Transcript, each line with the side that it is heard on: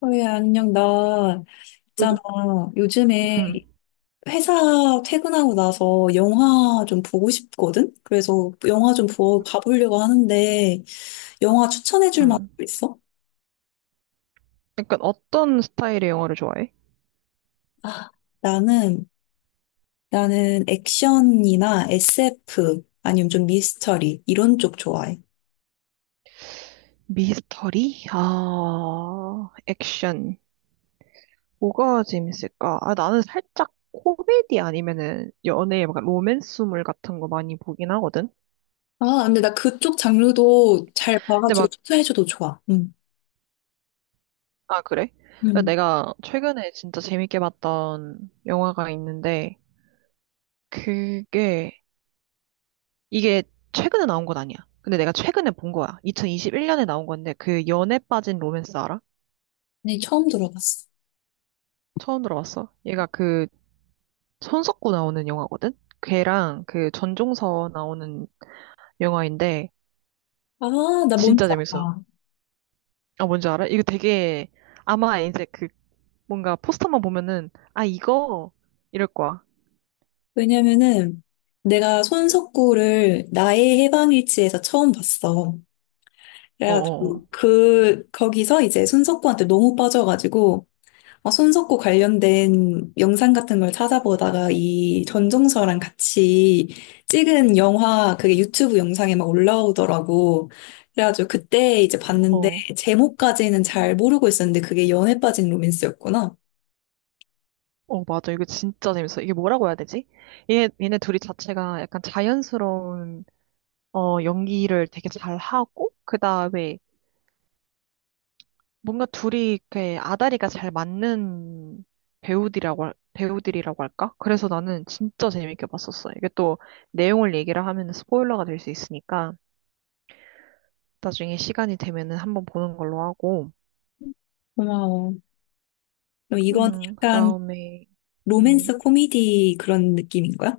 left: 왜 안녕. 나 있잖아,
right: 요즘, 음,
left: 요즘에 회사 퇴근하고 나서 영화 좀 보고 싶거든. 그래서 영화 좀 봐보려고 하는데 영화 추천해줄 만한
right: 음.
left: 거 있어?
right: 약간 어떤 스타일의 영화를 좋아해?
left: 아, 나는 나는 액션이나 SF 아니면 좀 미스터리 이런 쪽 좋아해.
right: 미스터리? 아, 액션. 뭐가 재밌을까? 아, 나는 살짝 코미디 아니면은 연애, 막 로맨스물 같은 거 많이 보긴 하거든?
left: 아, 근데 나 그쪽 장르도 잘
right: 근데
left: 봐가지고
right: 막,
left: 추천해줘도 좋아. 응.
right: 아, 그래?
left: 응.
right: 내가 최근에 진짜 재밌게 봤던 영화가 있는데, 그게, 이게 최근에 나온 건 아니야. 근데 내가 최근에 본 거야. 2021년에 나온 건데, 그 연애 빠진 로맨스 알아?
left: 네, 처음 들어봤어.
right: 처음 들어봤어. 얘가 그 손석구 나오는 영화거든? 걔랑 그 전종서 나오는 영화인데
left: 아, 나 뭔지
right: 진짜 재밌어.
left: 알아.
right: 아, 뭔지 알아? 이거 되게 아마 이제 그 뭔가 포스터만 보면은 아, 이거 이럴 거야.
left: 왜냐면은 내가 손석구를 나의 해방일지에서 처음 봤어. 그래가지고
right: 어어어.
left: 그 거기서 이제 손석구한테 너무 빠져가지고 어, 손석구 관련된 영상 같은 걸 찾아보다가 이 전종서랑 같이 찍은 영화, 그게 유튜브 영상에 막 올라오더라고. 그래가지고 그때 이제
right: 어, 어,
left: 봤는데
right: 어.
left: 제목까지는 잘 모르고 있었는데 그게 연애 빠진 로맨스였구나.
right: 어, 맞아. 이거 진짜 재밌어. 이게 뭐라고 해야 되지? 얘네 둘이 자체가 약간 자연스러운 어, 연기를 되게 잘 하고 그다음에 뭔가 둘이 이렇게 아다리가 잘 맞는 배우들이라고 할까? 그래서 나는 진짜 재밌게 봤었어. 이게 또 내용을 얘기를 하면 스포일러가 될 수 있으니까 나중에 시간이 되면은 한번 보는 걸로 하고,
left: 고마워. 그럼 이건 약간
right: 그다음에, 음,
left: 로맨스 코미디 그런 느낌인 거야?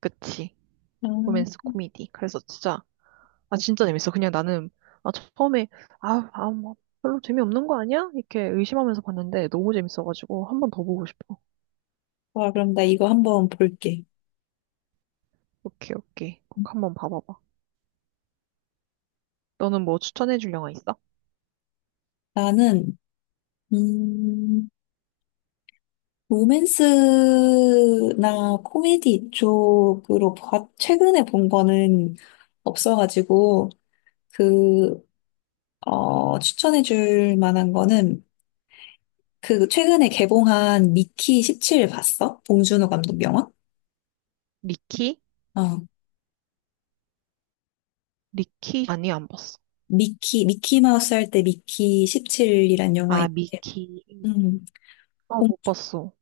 right: 그치.
left: 음.
right: 로맨스 코미디. 그래서 진짜, 아, 진짜 재밌어. 그냥 나는, 아, 처음에, 아, 아, 뭐, 별로 재미없는 거 아니야? 이렇게 의심하면서 봤는데 너무 재밌어가지고 한 번 더 보고 싶어.
left: 좋아, 그럼 나 이거 한번 볼게.
right: 오케이, 오케이. 꼭 한번 봐봐봐. 너는 뭐 추천해줄 영화 있어?
left: 나는, 음, 로맨스나 코미디 쪽으로 봐, 최근에 본 거는 없어가지고, 그, 어, 추천해줄 만한 거는, 그, 최근에 개봉한 미키 17 봤어? 봉준호 감독 영화?
right: 미키?
left: 어,
right: 미키? 아니, 안 봤어.
left: 미키, 미키 마우스 할 때 미키 17이란 영화,
right: 아, 미키.
left: 음,
right: 어,
left: 봉-
right: 못 봤어.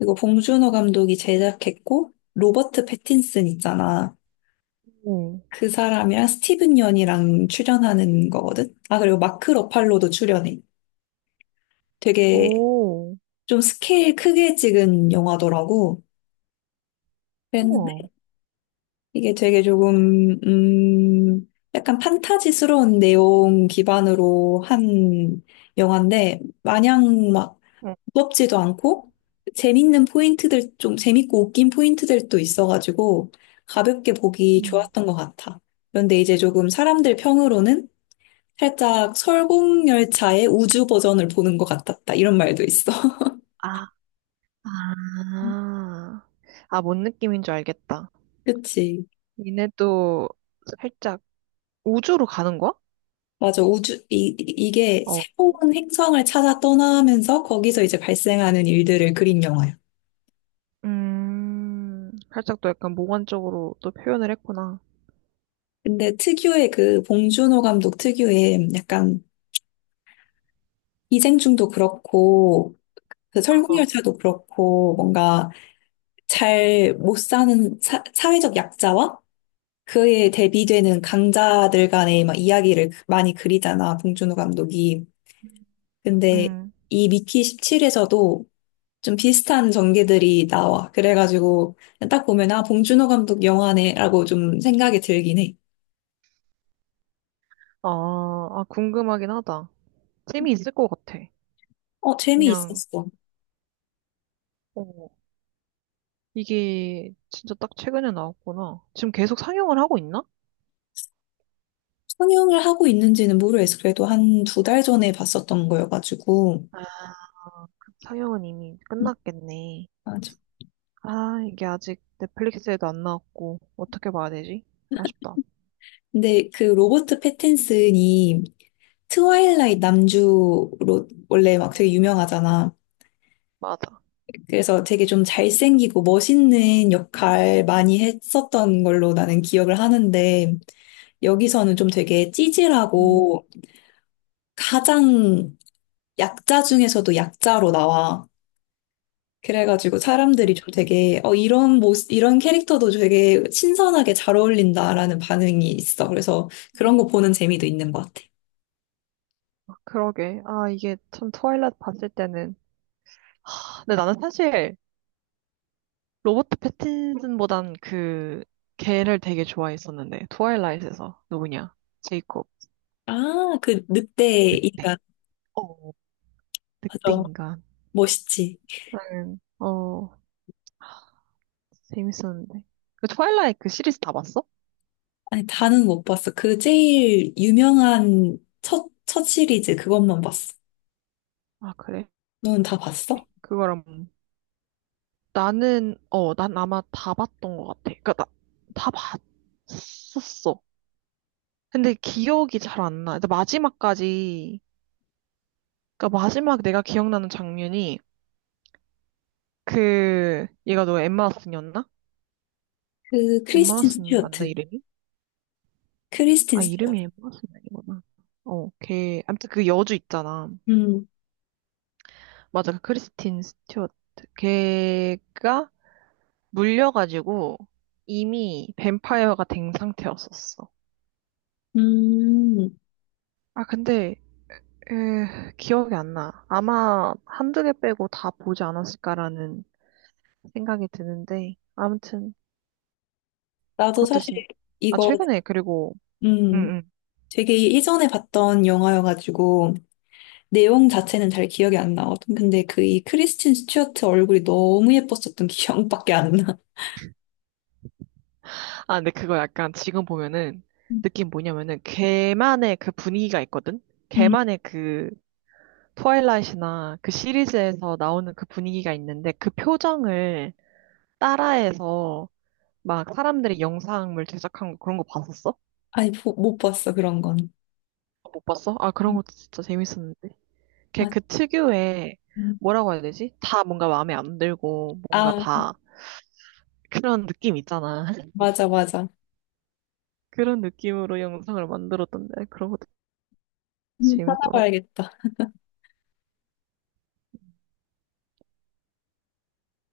left: 이거 봉준호 감독이 제작했고, 로버트 패틴슨 있잖아.
right: 오
left: 그 사람이랑 스티븐 연이랑 출연하는 거거든. 아, 그리고 마크 러팔로도 출연해. 되게
right: 오,
left: 좀 스케일 크게 찍은 영화더라고.
right: 우와.
left: 그랬는데 이게 되게 조금 약간 판타지스러운 내용 기반으로 한 영화인데 마냥 막
right: 응.
left: 무겁지도 않고 재밌는 포인트들 좀 재밌고 웃긴 포인트들도 있어가지고 가볍게 보기
right: 음.
left: 좋았던 것 같아. 그런데 이제 조금 사람들 평으로는 살짝 설국열차의 우주 버전을 보는 것 같았다, 이런 말도 있어.
right: 아, 아. 아, 뭔 느낌인 줄 알겠다.
left: 그치.
right: 니네도 살짝 우주로 가는 거야?
left: 맞아. 우주, 이게
right: 어.
left: 새로운 행성을 찾아 떠나면서 거기서 이제 발생하는 일들을 그린 영화야.
right: 살짝 또 약간 몽환적으로 또 표현을 했구나.
left: 근데 특유의 그 봉준호 감독 특유의 약간 기생충도 그렇고, 그
right: 어, 어.
left: 설국열차도 그렇고, 뭔가 잘 못 사는 사회적 약자와 그에 대비되는 강자들 간의 막 이야기를 많이 그리잖아, 봉준호 감독이. 근데
right: 음.
left: 이 미키 17에서도 좀 비슷한 전개들이 나와. 그래가지고 딱 보면 아 봉준호 감독 영화네라고 좀 생각이 들긴 해.
right: 아, 아, 궁금하긴 하다. 재미있을 것 같아.
left: 어,
right: 그냥,
left: 재미있었어.
right: 어. 이게 진짜 딱 최근에 나왔구나. 지금 계속 상영을 하고 있나?
left: 상영을 하고 있는지는 모르겠어. 그래도 한 2달 전에 봤었던 거여가지고.
right: 아, 그 상영은 이미
left: 음,
right: 끝났겠네.
left: 맞아.
right: 아, 이게 아직 넷플릭스에도 안 나왔고, 어떻게 봐야 되지? 아쉽다.
left: 근데 그 로버트 패틴슨이 트와일라이트 남주로 원래 막 되게 유명하잖아.
right: 맞아.
left: 그래서 되게 좀 잘생기고 멋있는 역할 많이 했었던 걸로 나는 기억을 하는데 여기서는 좀 되게
right: 음.
left: 찌질하고 가장 약자 중에서도 약자로 나와. 그래가지고 사람들이 좀 되게 어 이런 모습 이런 캐릭터도 되게 신선하게 잘 어울린다라는 반응이 있어. 그래서 그런
right: 음.
left: 거 보는 재미도 있는 것 같아.
right: 아, 그러게. 아, 이게 참 트와일라이트 봤을 때는. 근데 나는 사실 로버트 패틴슨보단 그 걔를 되게 좋아했었는데. 트와일라이트에서 누구냐? 제이콥.
left: 아, 그 늑대
right: 늑대.
left: 인간.
right: 어, 늑대
left: 맞아.
right: 인간.
left: 멋있지.
right: 나는 어, 재밌었는데. 그 트와일라이트 그 시리즈 다 봤어?
left: 아니, 다는 못 봤어. 그 제일 유명한 첫 시리즈 그것만 봤어.
right: 아, 그래?
left: 너는 다 봤어?
right: 그거랑 나는 어, 난 아마 다 봤던 것 같아. 그러니까 나, 다 봤었어. 근데 기억이 잘 안 나. 근데 마지막까지 그러니까 마지막 내가 기억나는 장면이 그 얘가 너 엠마 왓슨이었나?
left: 그
right: 엠마
left: 크리스틴
right: 왓슨 맞나
left: 스튜어트.
right: 이름이?
left: 크리스틴
right: 아,
left: 스튜어트.
right: 이름이 엠마 왓슨 아니구나. 어, 걔 아무튼 그 여주 있잖아.
left: 음.
right: 맞아. 그 크리스틴 스튜어트. 걔가 물려가지고 이미 뱀파이어가 된 상태였었어.
left: 음.
right: 아, 근데 기억이 안 나. 아마 한두 개 빼고 다 보지 않았을까라는 생각이 드는데 아무튼
left: 나도
right: 그것도
left: 사실
right: 진짜 아,
left: 이거,
right: 최근에 그리고
left: 음,
right: 응응.
left: 되게 이전에 봤던 영화여가지고, 내용 자체는 잘 기억이 안 나거든. 근데 그 이 크리스틴 스튜어트 얼굴이 너무 예뻤었던 기억밖에 안 나.
right: 아, 근데 그거 약간 지금 보면은
left: 음.
right: 느낌 뭐냐면은 걔만의 그 분위기가 있거든.
left: 음.
right: 걔만의 그 트와일라이트나 그 시리즈에서 나오는 그 분위기가 있는데 그 표정을 따라해서 막 사람들이 영상을 제작한 거 그런 거 봤었어?
left: 아니, 못 봤어, 그런 건.
right: 못 봤어? 아, 그런
left: 음.
right: 것도 진짜 재밌었는데. 걔
left: 맞-
right: 그 특유의
left: 음.
right: 뭐라고 해야 되지? 다 뭔가 마음에 안 들고 뭔가
left: 아,
right: 다 그런 느낌 있잖아.
left: 맞아, 맞아.
right: 그런 느낌으로 영상을 만들었던데 그런 것도
left: 음.
right: 재밌더라.
left: 찾아봐야겠다.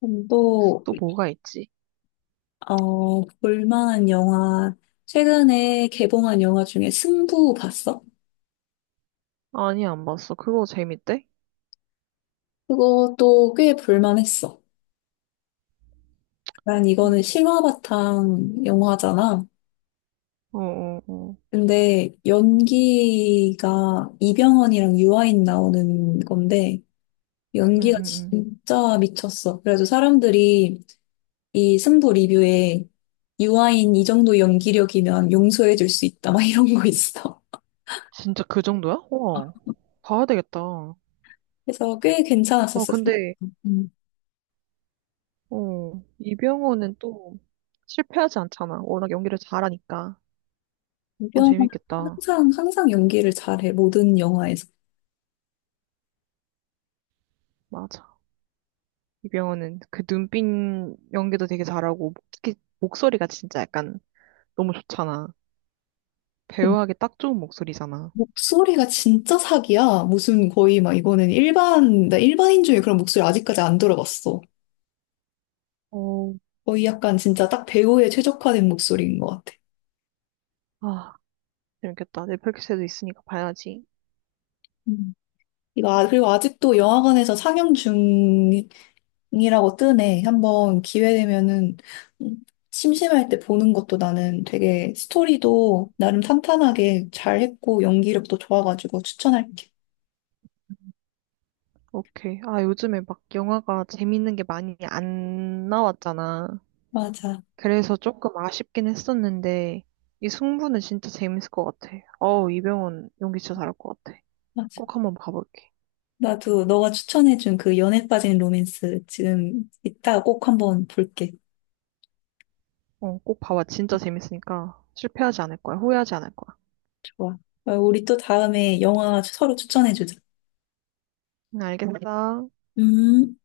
left: 또,
right: 또 뭐가 있지?
left: 어, 볼만한 영화, 최근에 개봉한 영화 중에 승부 봤어?
right: 아니, 안 봤어. 그거 재밌대?
left: 그것도 꽤 볼만했어. 난 이거는 실화 바탕 영화잖아.
right: 어, 어, 어.
left: 근데 연기가 이병헌이랑 유아인 나오는 건데
right: 응,
left: 연기가
right: 응, 응.
left: 진짜 미쳤어. 그래서 사람들이 이 승부 리뷰에 유아인 이 정도 연기력이면 용서해 줄 수 있다 막 이런 거 있어.
right: 진짜 그 정도야? 우와. 봐야 되겠다. 아,
left: 그래서 꽤 괜찮았었어.
right: 근데,
left: 음.
right: 어, 이병헌은 또 실패하지 않잖아. 워낙 연기를 잘하니까. 어,
left: 이병헌
right: 재밌겠다.
left: 항상 연기를 잘해, 모든 영화에서.
right: 맞아. 이병헌은 그 눈빛 연기도 되게 잘하고, 특히 목소리가 진짜 약간 너무 좋잖아. 배우하기 딱 좋은 목소리잖아.
left: 목소리가 진짜 사기야. 무슨 거의 막 이거는 일반, 나 일반인 중에 그런 목소리 아직까지 안 들어봤어.
right: 어,
left: 거의 약간 진짜 딱 배우에 최적화된 목소리인 것 같아.
right: 아, 재밌겠다. 넷플릭스에도 있으니까 봐야지.
left: 음. 이거, 그리고 아직도 영화관에서 상영 중이라고 뜨네. 한번 기회 되면은 음, 심심할 때 보는 것도 나는 되게 스토리도 나름 탄탄하게 잘했고 연기력도 좋아가지고 추천할게.
right: 오케이. 아, 요즘에 막 영화가 재밌는 게 많이 안 나왔잖아.
left: 맞아,
right: 그래서 조금 아쉽긴 했었는데, 이 승부는 진짜 재밌을 것 같아. 어우, 이병헌 연기 진짜 잘할 것 같아.
left: 맞아.
right: 꼭 한번 봐볼게.
left: 나도 너가 추천해준 그 연애 빠진 로맨스 지금 이따 꼭 한번 볼게.
right: 어, 꼭 봐봐. 진짜 재밌으니까 실패하지 않을 거야. 후회하지 않을 거야.
left: 좋아. 어, 우리 또 다음에 영화 서로 추천해주자.
right: 응, 알겠어.
left: 음.